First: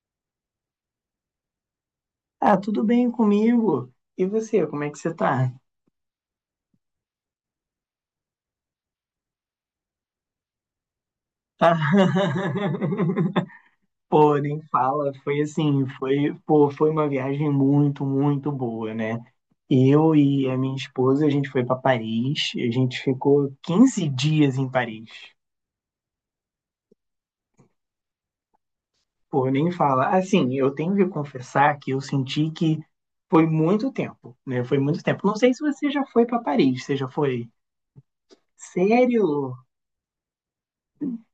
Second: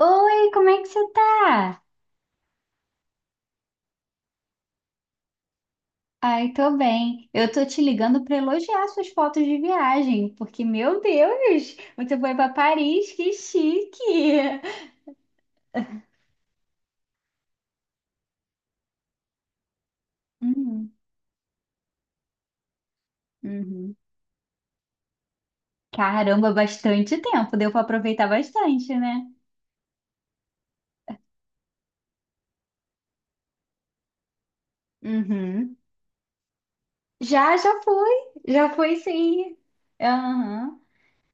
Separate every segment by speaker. Speaker 1: Oi, como é que você tá?
Speaker 2: Ah, tudo bem comigo? E você, como é que você tá?
Speaker 1: Ai, tô bem. Eu tô te ligando pra elogiar suas fotos de viagem, porque, meu
Speaker 2: Tá.
Speaker 1: Deus, você foi pra Paris, que
Speaker 2: Pô,
Speaker 1: chique!
Speaker 2: nem fala, foi assim, foi, pô, foi uma viagem muito, muito boa, né? Eu e a minha
Speaker 1: Uhum,
Speaker 2: esposa, a gente foi pra Paris, a gente ficou
Speaker 1: uhum.
Speaker 2: 15 dias em Paris.
Speaker 1: Caramba, bastante tempo, deu pra aproveitar bastante, né?
Speaker 2: Pô, nem fala. Assim, eu tenho que confessar que eu senti que foi muito tempo, né? Foi muito tempo. Não sei se
Speaker 1: Uhum.
Speaker 2: você já foi pra Paris, você já foi?
Speaker 1: Já fui, já fui
Speaker 2: Sério?
Speaker 1: sim.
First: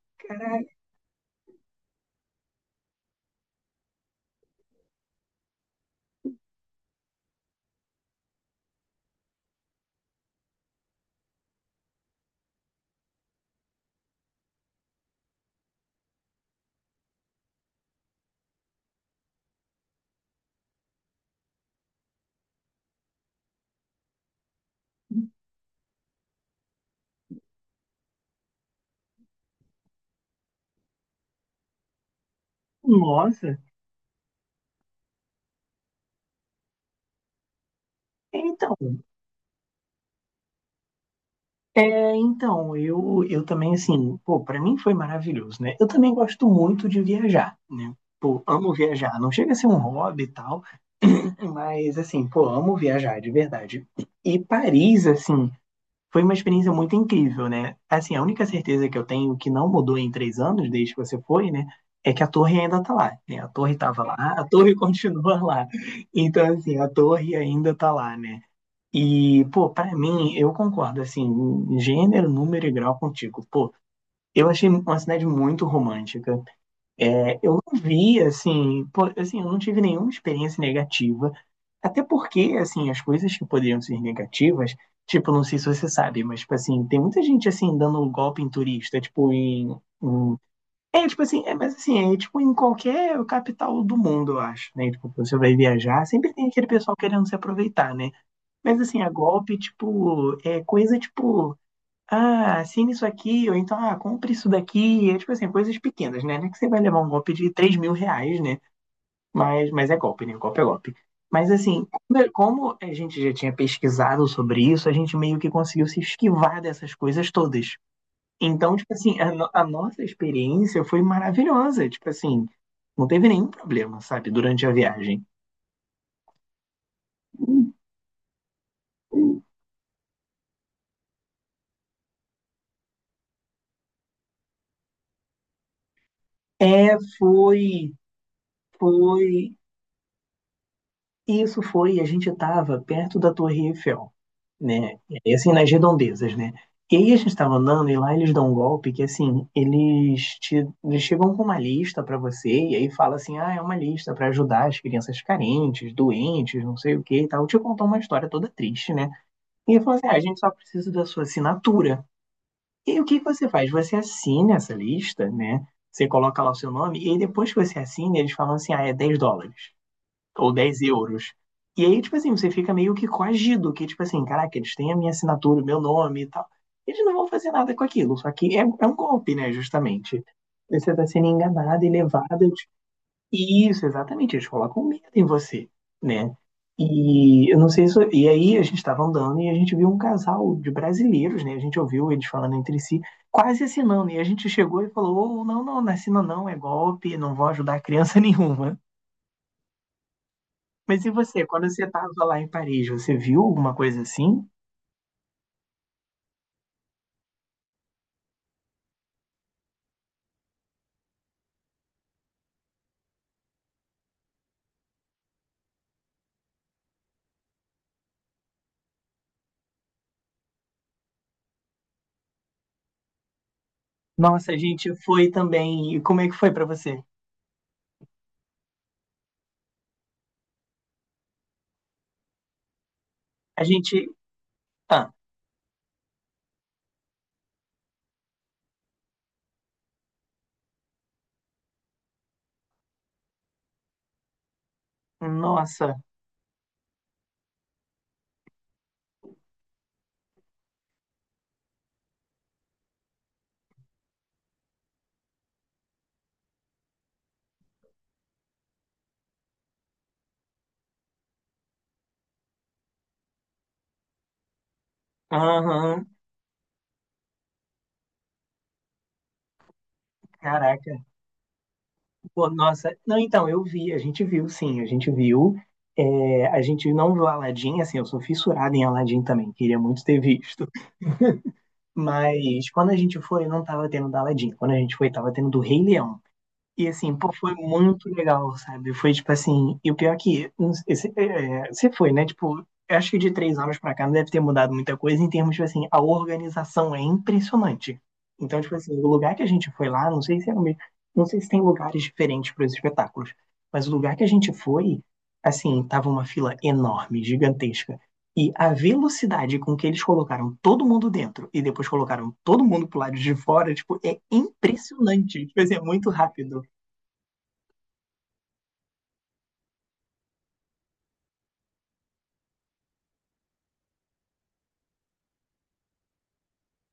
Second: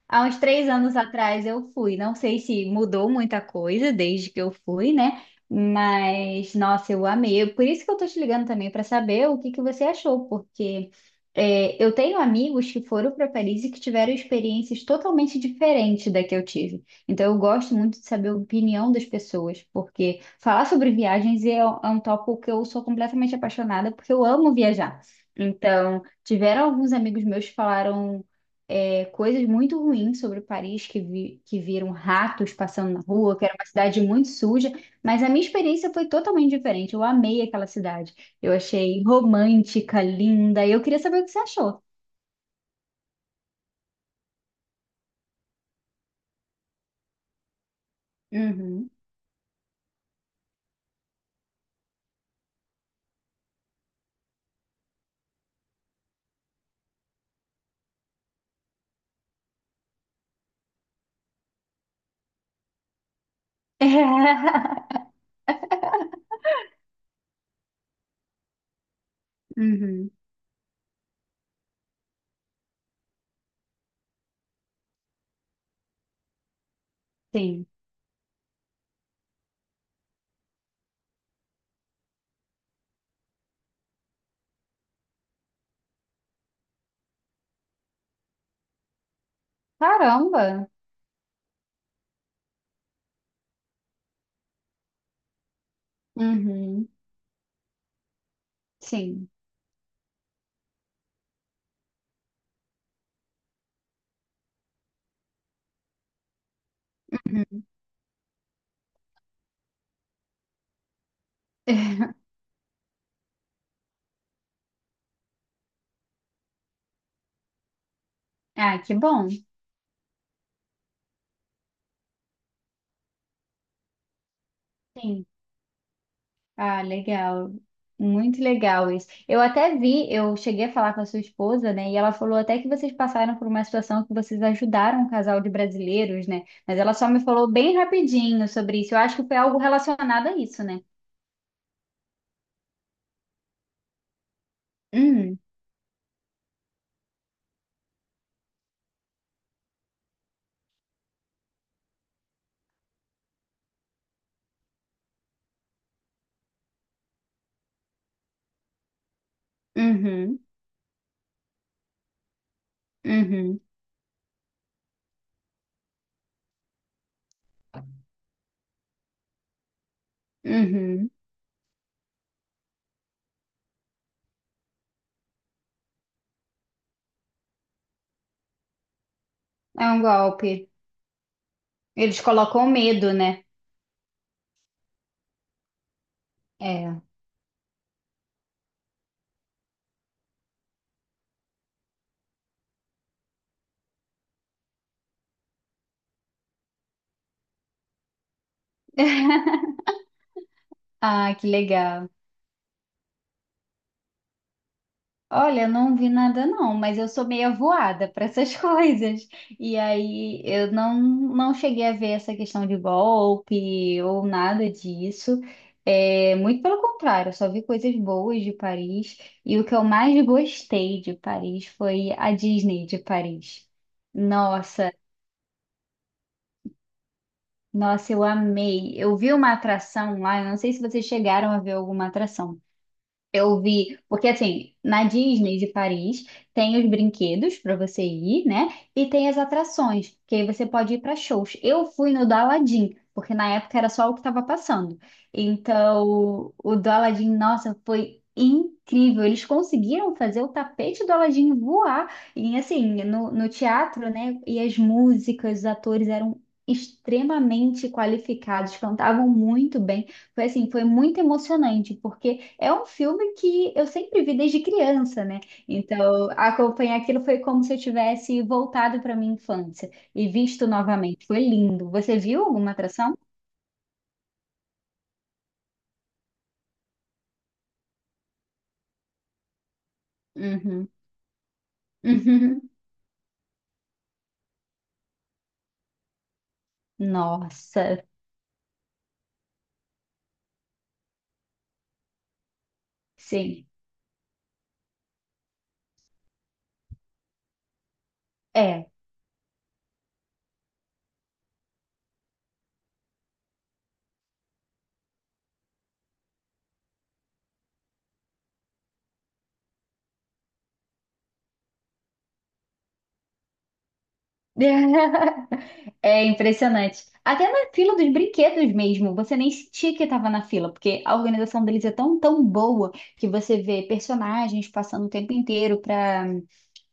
Speaker 1: Há uns
Speaker 2: Caralho,
Speaker 1: 3 anos atrás eu fui. Não sei se mudou muita coisa desde que eu fui, né? Mas, nossa, eu amei. Por isso que eu tô te ligando também para saber o que que você achou, porque eu tenho amigos que foram para Paris e que tiveram experiências totalmente diferentes da que eu tive. Então, eu gosto muito de saber a opinião das pessoas, porque falar sobre viagens é um tópico que eu sou completamente apaixonada, porque eu amo viajar. Então, tiveram alguns amigos meus que falaram coisas muito ruins sobre Paris, que viram ratos passando na rua, que era
Speaker 2: nossa.
Speaker 1: uma cidade muito suja, mas a minha experiência foi totalmente diferente. Eu amei aquela cidade. Eu
Speaker 2: Então,
Speaker 1: achei romântica, linda, e eu queria saber o que você achou.
Speaker 2: é, então, eu também, assim, pô, pra mim foi maravilhoso, né? Eu também gosto muito de viajar, né? Pô, amo
Speaker 1: Uhum.
Speaker 2: viajar. Não chega a ser um hobby e tal, mas, assim, pô, amo viajar, de verdade. E Paris, assim, foi uma experiência muito incrível, né? Assim, a única certeza que eu tenho que não mudou em 3 anos, desde que você foi, né? É que a torre ainda tá lá, né? A torre tava lá, a torre continua lá. Então, assim, a torre ainda tá lá, né? E, pô, pra
Speaker 1: Uhum.
Speaker 2: mim, eu concordo, assim, em gênero, número e grau contigo. Pô, eu achei uma cidade muito romântica. É, eu
Speaker 1: Sim.
Speaker 2: não vi, assim, pô, assim, eu não tive nenhuma experiência negativa. Até porque, assim, as coisas que poderiam ser negativas, tipo, não sei se você sabe, mas, tipo, assim, tem muita gente, assim, dando golpe em turista, tipo, em... em-
Speaker 1: Caramba!
Speaker 2: é, tipo assim, é, mas assim, é tipo em qualquer capital do mundo, eu acho, né? Tipo, você vai viajar, sempre tem aquele
Speaker 1: Uhum.
Speaker 2: pessoal querendo se aproveitar, né? Mas assim, a
Speaker 1: Sim.
Speaker 2: golpe, tipo, é coisa tipo, ah, assine isso aqui, ou então, ah, compre isso daqui. É tipo assim, coisas pequenas, né? Não é que você vai levar um golpe de
Speaker 1: Uhum.
Speaker 2: 3 mil reais, né? Mas é golpe, né? Golpe é golpe. Mas assim, como a gente já tinha pesquisado sobre isso, a gente meio que conseguiu se esquivar dessas coisas todas. Então,
Speaker 1: Ah,
Speaker 2: tipo
Speaker 1: que
Speaker 2: assim,
Speaker 1: bom.
Speaker 2: a, no- a nossa experiência foi maravilhosa. Tipo assim, não teve nenhum problema, sabe, durante a viagem.
Speaker 1: Sim. Ah, legal. Muito legal isso. Eu cheguei a falar com a sua esposa, né? E ela falou até que vocês passaram por uma situação que vocês ajudaram um casal de brasileiros, né? Mas ela
Speaker 2: É,
Speaker 1: só me falou bem
Speaker 2: foi,
Speaker 1: rapidinho sobre isso. Eu acho que foi
Speaker 2: foi.
Speaker 1: algo relacionado a isso, né?
Speaker 2: Isso foi, a gente estava perto da Torre Eiffel, né? E
Speaker 1: Hum,
Speaker 2: assim, nas redondezas, né? E aí a gente estava andando e lá eles dão um golpe que, assim, eles, te, eles chegam com uma lista para você e aí fala assim, ah, é uma lista para ajudar as crianças carentes, doentes, não sei o que e tal. Te contou uma história toda triste, né? E ele falou assim, ah, a gente
Speaker 1: uhum,
Speaker 2: só precisa da sua assinatura. E aí, o que que você
Speaker 1: uhum,
Speaker 2: faz? Você assina essa lista, né? Você coloca lá o seu nome e aí depois que você assina, eles falam assim, ah, é 10 dólares ou 10
Speaker 1: uhum.
Speaker 2: euros. E aí, tipo assim, você fica meio que coagido, que tipo assim, caraca, eles têm a minha assinatura, o meu nome e tal. Eles não vão fazer nada com aquilo, só que é, é um golpe, né,
Speaker 1: É um
Speaker 2: justamente.
Speaker 1: golpe.
Speaker 2: Você está sendo enganado e
Speaker 1: Eles
Speaker 2: levado.
Speaker 1: colocam medo, né?
Speaker 2: Isso, exatamente, eles colocam medo em você, né?
Speaker 1: É.
Speaker 2: E eu não sei se. E aí a gente estava andando e a gente viu um casal de brasileiros, né? A gente ouviu eles falando entre si, quase assinando. E a gente chegou e falou: "Ô, não, não, não assina não, é golpe, não vou ajudar criança nenhuma." Mas e
Speaker 1: Ah,
Speaker 2: você,
Speaker 1: que
Speaker 2: quando você estava
Speaker 1: legal.
Speaker 2: lá em Paris, você viu alguma coisa assim?
Speaker 1: Olha, não vi nada não, mas eu sou meio voada para essas coisas. E aí eu não cheguei a ver essa questão de golpe ou nada disso. É, muito pelo contrário, eu só vi coisas boas de Paris. E o que eu mais gostei de Paris foi a Disney de Paris.
Speaker 2: Nossa, a gente
Speaker 1: Nossa,
Speaker 2: foi também. E como é que foi pra você?
Speaker 1: nossa, eu amei. Eu vi uma atração lá, eu não sei se vocês chegaram a ver alguma atração. Eu
Speaker 2: A
Speaker 1: vi,
Speaker 2: gente.
Speaker 1: porque assim, na
Speaker 2: Ah,
Speaker 1: Disney de Paris tem os brinquedos para você ir, né? E tem as atrações, que aí você pode ir para shows. Eu fui no do Aladdin, porque na época era só o que estava passando.
Speaker 2: nossa.
Speaker 1: Então, o do Aladdin, nossa, foi incrível. Eles conseguiram fazer o tapete do Aladdin voar. E assim, no teatro, né? E as músicas, os atores eram extremamente qualificados, cantavam muito bem. Foi assim, foi muito emocionante, porque é um filme que eu sempre vi desde criança, né?
Speaker 2: Aham,
Speaker 1: Então, acompanhar aquilo foi como se eu tivesse voltado para minha infância e visto
Speaker 2: caraca.
Speaker 1: novamente. Foi lindo. Você viu
Speaker 2: Pô,
Speaker 1: alguma
Speaker 2: nossa.
Speaker 1: atração?
Speaker 2: Não, então, eu vi, a gente viu, sim, a gente viu. É, a gente não viu Aladdin, assim, eu sou fissurado em Aladdin também, queria muito ter visto.
Speaker 1: Uhum.
Speaker 2: Mas
Speaker 1: Uhum.
Speaker 2: quando a gente foi, não tava tendo da Aladdin. Quando a gente foi, tava tendo do Rei Leão. E assim, pô, foi
Speaker 1: Nossa,
Speaker 2: muito legal, sabe? Foi tipo assim, e o pior é que não sei, você é, é, você foi, né? Tipo, eu acho que de três
Speaker 1: sim.
Speaker 2: anos pra cá não deve ter mudado muita coisa em termos, tipo assim, a organização é impressionante. Então, tipo
Speaker 1: É.
Speaker 2: assim, o lugar que a gente foi lá, não sei se é o mesmo, não sei se tem lugares diferentes para os espetáculos, mas o lugar que a gente foi, assim, tava uma fila enorme, gigantesca. E a velocidade com que eles colocaram todo mundo dentro e depois colocaram todo mundo pro lado de fora, tipo, é impressionante. Tipo assim, é muito
Speaker 1: É
Speaker 2: rápido.
Speaker 1: impressionante. Até na fila dos brinquedos mesmo, você nem sentia que estava na fila, porque a organização deles é tão, tão boa que você vê personagens passando o tempo inteiro para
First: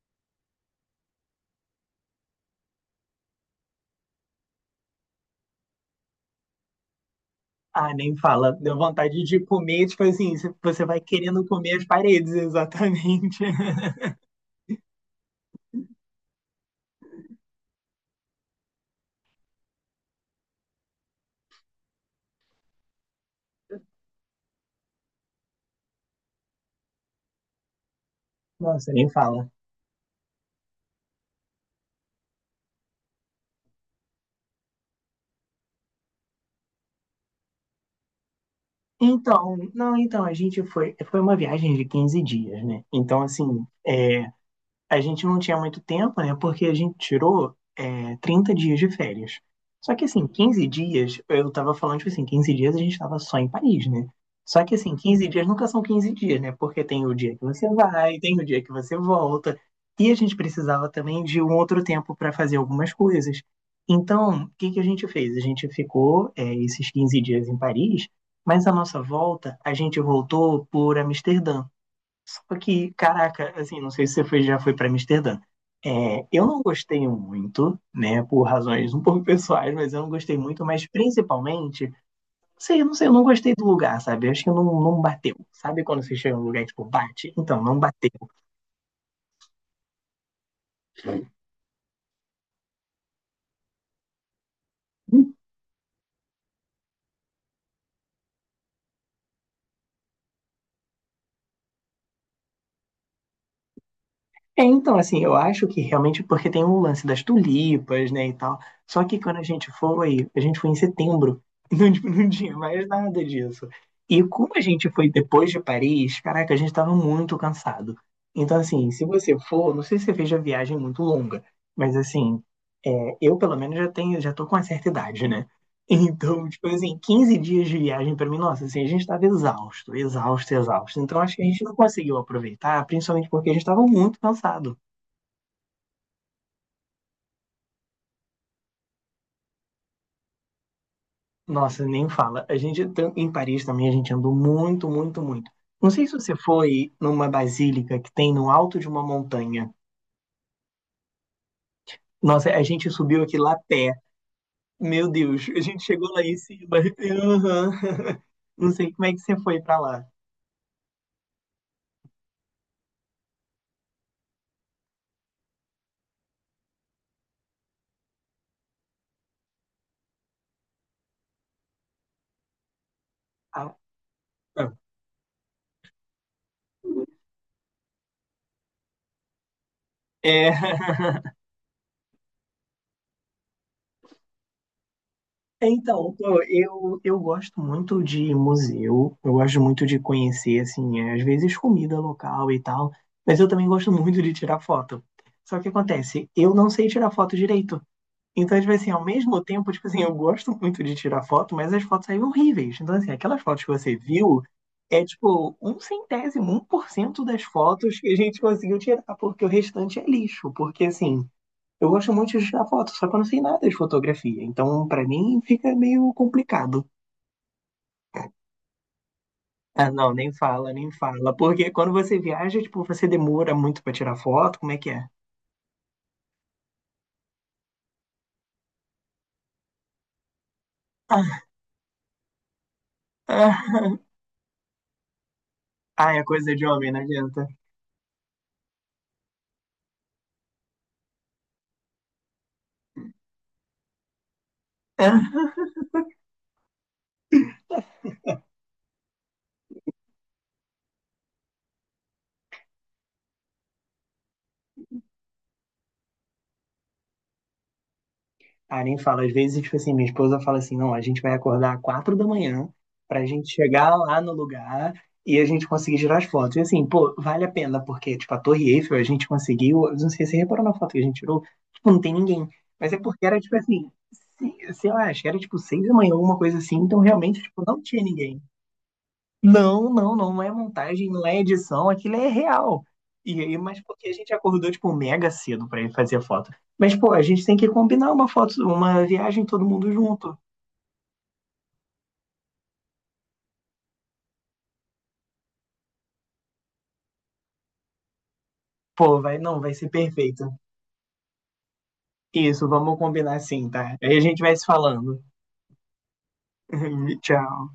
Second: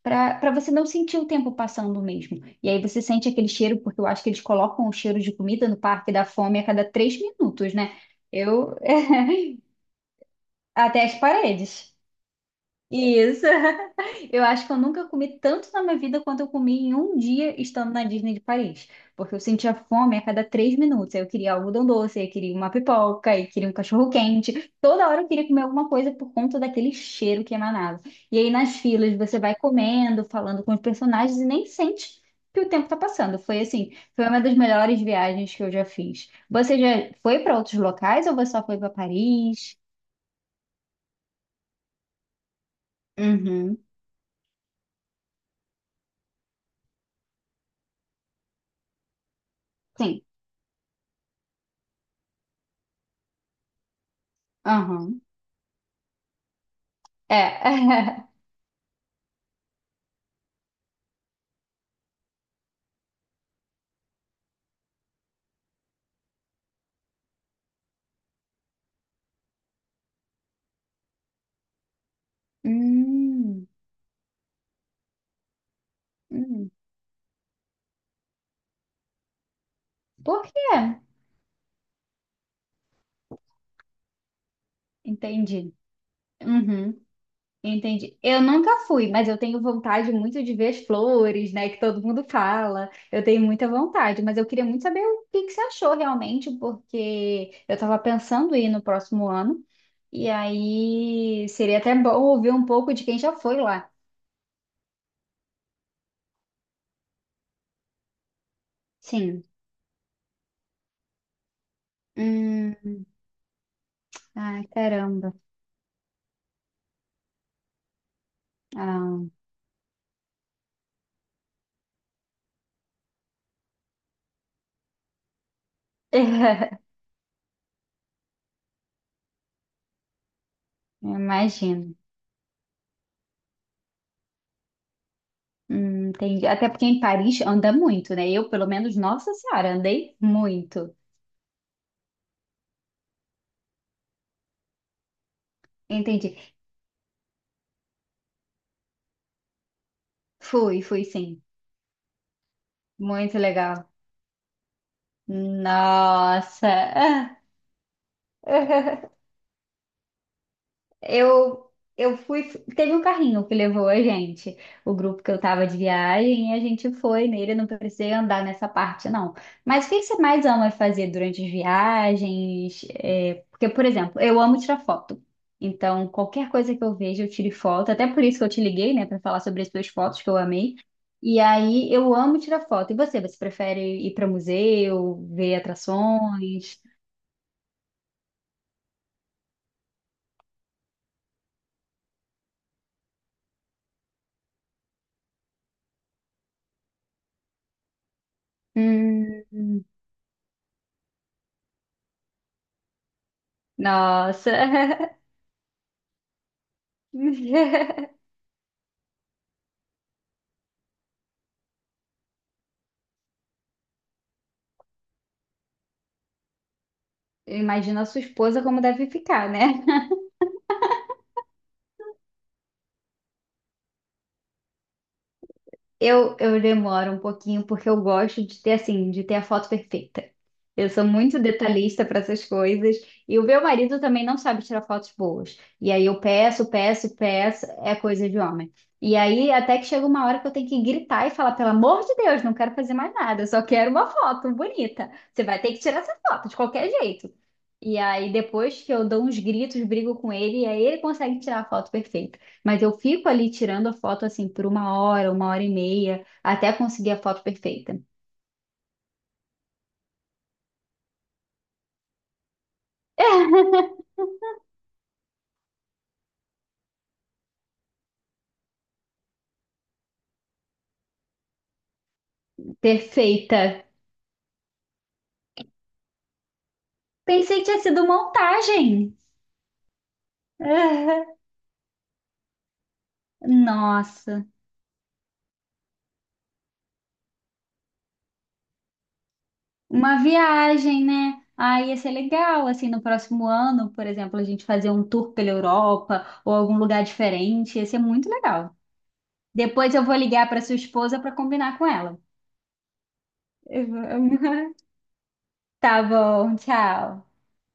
Speaker 1: para você não sentir o tempo passando mesmo. E aí você sente aquele cheiro, porque eu acho que eles colocam o cheiro de comida no Parque da Fome a cada 3 minutos, né?
Speaker 2: Ah, nem fala.
Speaker 1: Eu.
Speaker 2: Deu vontade de comer, tipo assim, você vai
Speaker 1: Até as
Speaker 2: querendo comer as
Speaker 1: paredes.
Speaker 2: paredes, exatamente.
Speaker 1: Isso. Eu acho que eu nunca comi tanto na minha vida quanto eu comi em um dia estando na Disney de Paris. Porque eu sentia fome a cada 3 minutos. Aí eu queria algodão doce, aí eu queria uma pipoca, aí eu queria um cachorro-quente. Toda hora eu queria comer alguma coisa por conta daquele cheiro que emanava. E aí nas
Speaker 2: Nossa, nem
Speaker 1: filas você
Speaker 2: fala.
Speaker 1: vai comendo, falando com os personagens e nem sente que o tempo tá passando. Foi assim, foi uma das melhores viagens que eu já fiz. Você já foi para outros locais ou você só foi para
Speaker 2: Então,
Speaker 1: Paris?
Speaker 2: não, então, a gente foi, foi uma viagem de 15 dias, né? Então, assim,
Speaker 1: Uhum.
Speaker 2: é, a gente não tinha muito tempo, né? Porque a gente tirou, é, 30 dias de férias. Só que,
Speaker 1: Sim.
Speaker 2: assim, 15 dias, eu tava falando, tipo assim, 15 dias a gente tava só em Paris, né? Só que, assim,
Speaker 1: Aham.
Speaker 2: 15 dias nunca são 15 dias, né? Porque tem o dia que
Speaker 1: É.
Speaker 2: você vai, tem o dia que você volta. E a gente precisava também de um outro tempo para fazer algumas coisas. Então, o que que a gente fez? A gente ficou, é, esses 15 dias em Paris, mas a nossa volta, a gente voltou por Amsterdã. Porque, caraca,
Speaker 1: Hum,
Speaker 2: assim, não sei se você foi, já foi para Amsterdã. É, eu não
Speaker 1: hum.
Speaker 2: gostei muito, né, por razões um pouco pessoais, mas eu não gostei
Speaker 1: Por
Speaker 2: muito,
Speaker 1: quê?
Speaker 2: mas principalmente, não sei, eu não gostei do lugar, sabe? Eu acho que não, não bateu.
Speaker 1: Entendi.
Speaker 2: Sabe quando você chega em um lugar e, tipo,
Speaker 1: Uhum,
Speaker 2: bate? Então, não bateu.
Speaker 1: entendi. Eu nunca fui, mas eu tenho vontade muito de ver as flores, né? Que todo mundo fala. Eu tenho muita vontade, mas eu queria muito saber o que que você achou realmente, porque eu estava pensando em ir no próximo ano. E aí seria até bom ouvir um pouco de quem já foi lá.
Speaker 2: É, então, assim, eu acho que realmente porque tem o lance das tulipas, né, e tal. Só que quando
Speaker 1: Sim.
Speaker 2: a gente foi em setembro, não, não tinha
Speaker 1: Hum.
Speaker 2: mais nada disso. E como a
Speaker 1: Ai,
Speaker 2: gente foi
Speaker 1: caramba.
Speaker 2: depois de Paris, caraca, a gente tava muito cansado. Então, assim, se
Speaker 1: Ah.
Speaker 2: você for, não sei se você fez a viagem muito longa, mas assim, é, eu pelo menos já tenho, já tô com uma certa idade, né? Então, tipo assim, 15 dias de viagem pra mim, nossa, assim, a gente tava exausto, exausto, exausto. Então, acho que a gente não
Speaker 1: Imagino.
Speaker 2: conseguiu aproveitar, principalmente porque a gente tava muito cansado.
Speaker 1: Entendi. Até porque em Paris anda muito, né? Eu, pelo menos, nossa senhora, andei muito.
Speaker 2: Nossa, nem fala. A gente em Paris também a gente andou muito, muito, muito. Não sei se você
Speaker 1: Entendi.
Speaker 2: foi numa basílica que tem no alto de uma montanha.
Speaker 1: Fui, fui sim.
Speaker 2: Nossa, a gente subiu aqui
Speaker 1: Muito
Speaker 2: lá a
Speaker 1: legal.
Speaker 2: pé. Meu Deus, a gente chegou lá em cima.
Speaker 1: Nossa.
Speaker 2: Aham. Não sei como é que você foi pra lá.
Speaker 1: Eu, eu fui. Teve um carrinho que levou a gente, o grupo que eu tava de viagem, e a gente foi nele. Eu não precisei andar nessa parte, não. Mas o que que você mais ama fazer durante as viagens? É, porque,
Speaker 2: Ah,
Speaker 1: por exemplo, eu amo
Speaker 2: ah.
Speaker 1: tirar foto. Então, qualquer coisa que eu vejo, eu tiro foto. Até por isso que eu te liguei, né, para falar sobre as suas fotos que eu
Speaker 2: É.
Speaker 1: amei. E aí, eu amo tirar foto. E você? Você prefere ir para museu, ver
Speaker 2: Então, pô,
Speaker 1: atrações?
Speaker 2: eu gosto muito de museu, eu gosto muito de conhecer, assim, é, às vezes comida local e tal, mas eu também gosto muito de tirar foto. Só que acontece, eu não sei tirar foto direito. Então, às vezes, assim, ao mesmo tempo,
Speaker 1: Hum,
Speaker 2: tipo assim, eu gosto muito de tirar foto, mas as fotos saem horríveis. Então, assim, aquelas fotos que você viu
Speaker 1: nossa.
Speaker 2: é, tipo, um centésimo, um por cento das fotos que a gente conseguiu tirar, porque o restante é lixo. Porque, assim, eu gosto muito de tirar foto, só que eu não sei nada de fotografia. Então, pra mim, fica meio complicado.
Speaker 1: Imagina a sua esposa como deve ficar, né?
Speaker 2: Ah, não, nem fala, nem fala. Porque quando você viaja, tipo, você demora muito pra tirar foto, como é que é?
Speaker 1: Eu demoro um pouquinho porque eu gosto de ter assim, de ter a foto perfeita. Eu sou muito
Speaker 2: Ah,
Speaker 1: detalhista para essas coisas e o
Speaker 2: ah,
Speaker 1: meu marido também não sabe tirar fotos boas. E aí
Speaker 2: ah,
Speaker 1: eu
Speaker 2: é coisa de
Speaker 1: peço,
Speaker 2: homem, não
Speaker 1: peço,
Speaker 2: adianta.
Speaker 1: peço, é coisa de homem. E aí até que chega uma hora que eu tenho que gritar e falar, pelo amor de Deus, não quero fazer mais nada, eu só quero uma foto bonita.
Speaker 2: Ah,
Speaker 1: Você vai ter que tirar essa foto de qualquer jeito. E aí depois que eu dou uns gritos, brigo com ele e aí ele consegue tirar a foto perfeita. Mas eu fico ali tirando a foto assim por uma hora e meia, até conseguir a foto perfeita.
Speaker 2: ah, nem falo. Às vezes, tipo assim, minha esposa fala assim, não, a gente vai acordar às 4 da manhã pra gente chegar lá no lugar e a gente conseguir tirar as fotos. E assim, pô, vale a pena, porque, tipo, a Torre Eiffel a gente conseguiu, eu não sei se você reparou na foto que a gente tirou, tipo, não tem ninguém. Mas é porque era, tipo
Speaker 1: Perfeita.
Speaker 2: assim, sei lá, acho que era, tipo, 6 da manhã, alguma coisa assim, então realmente,
Speaker 1: Pensei
Speaker 2: tipo,
Speaker 1: que tinha
Speaker 2: não tinha
Speaker 1: sido
Speaker 2: ninguém.
Speaker 1: montagem.
Speaker 2: Não, não, não. Não é montagem, não é edição, aquilo é real. E
Speaker 1: Ah,
Speaker 2: aí, mas porque a gente
Speaker 1: nossa,
Speaker 2: acordou, tipo, mega cedo pra ir fazer foto. Mas, pô, a gente tem que combinar uma foto, uma viagem todo mundo
Speaker 1: uma
Speaker 2: junto.
Speaker 1: viagem, né? Ah, ia ser legal, assim, no próximo ano, por exemplo, a gente fazer um tour pela Europa ou algum lugar diferente, ia ser muito legal.
Speaker 2: Pô, vai, não, vai ser
Speaker 1: Depois eu vou ligar
Speaker 2: perfeito.
Speaker 1: para sua esposa para combinar com ela.
Speaker 2: Isso, vamos combinar assim, tá? Aí a gente vai se falando.
Speaker 1: Tá bom, tchau.
Speaker 2: Tchau.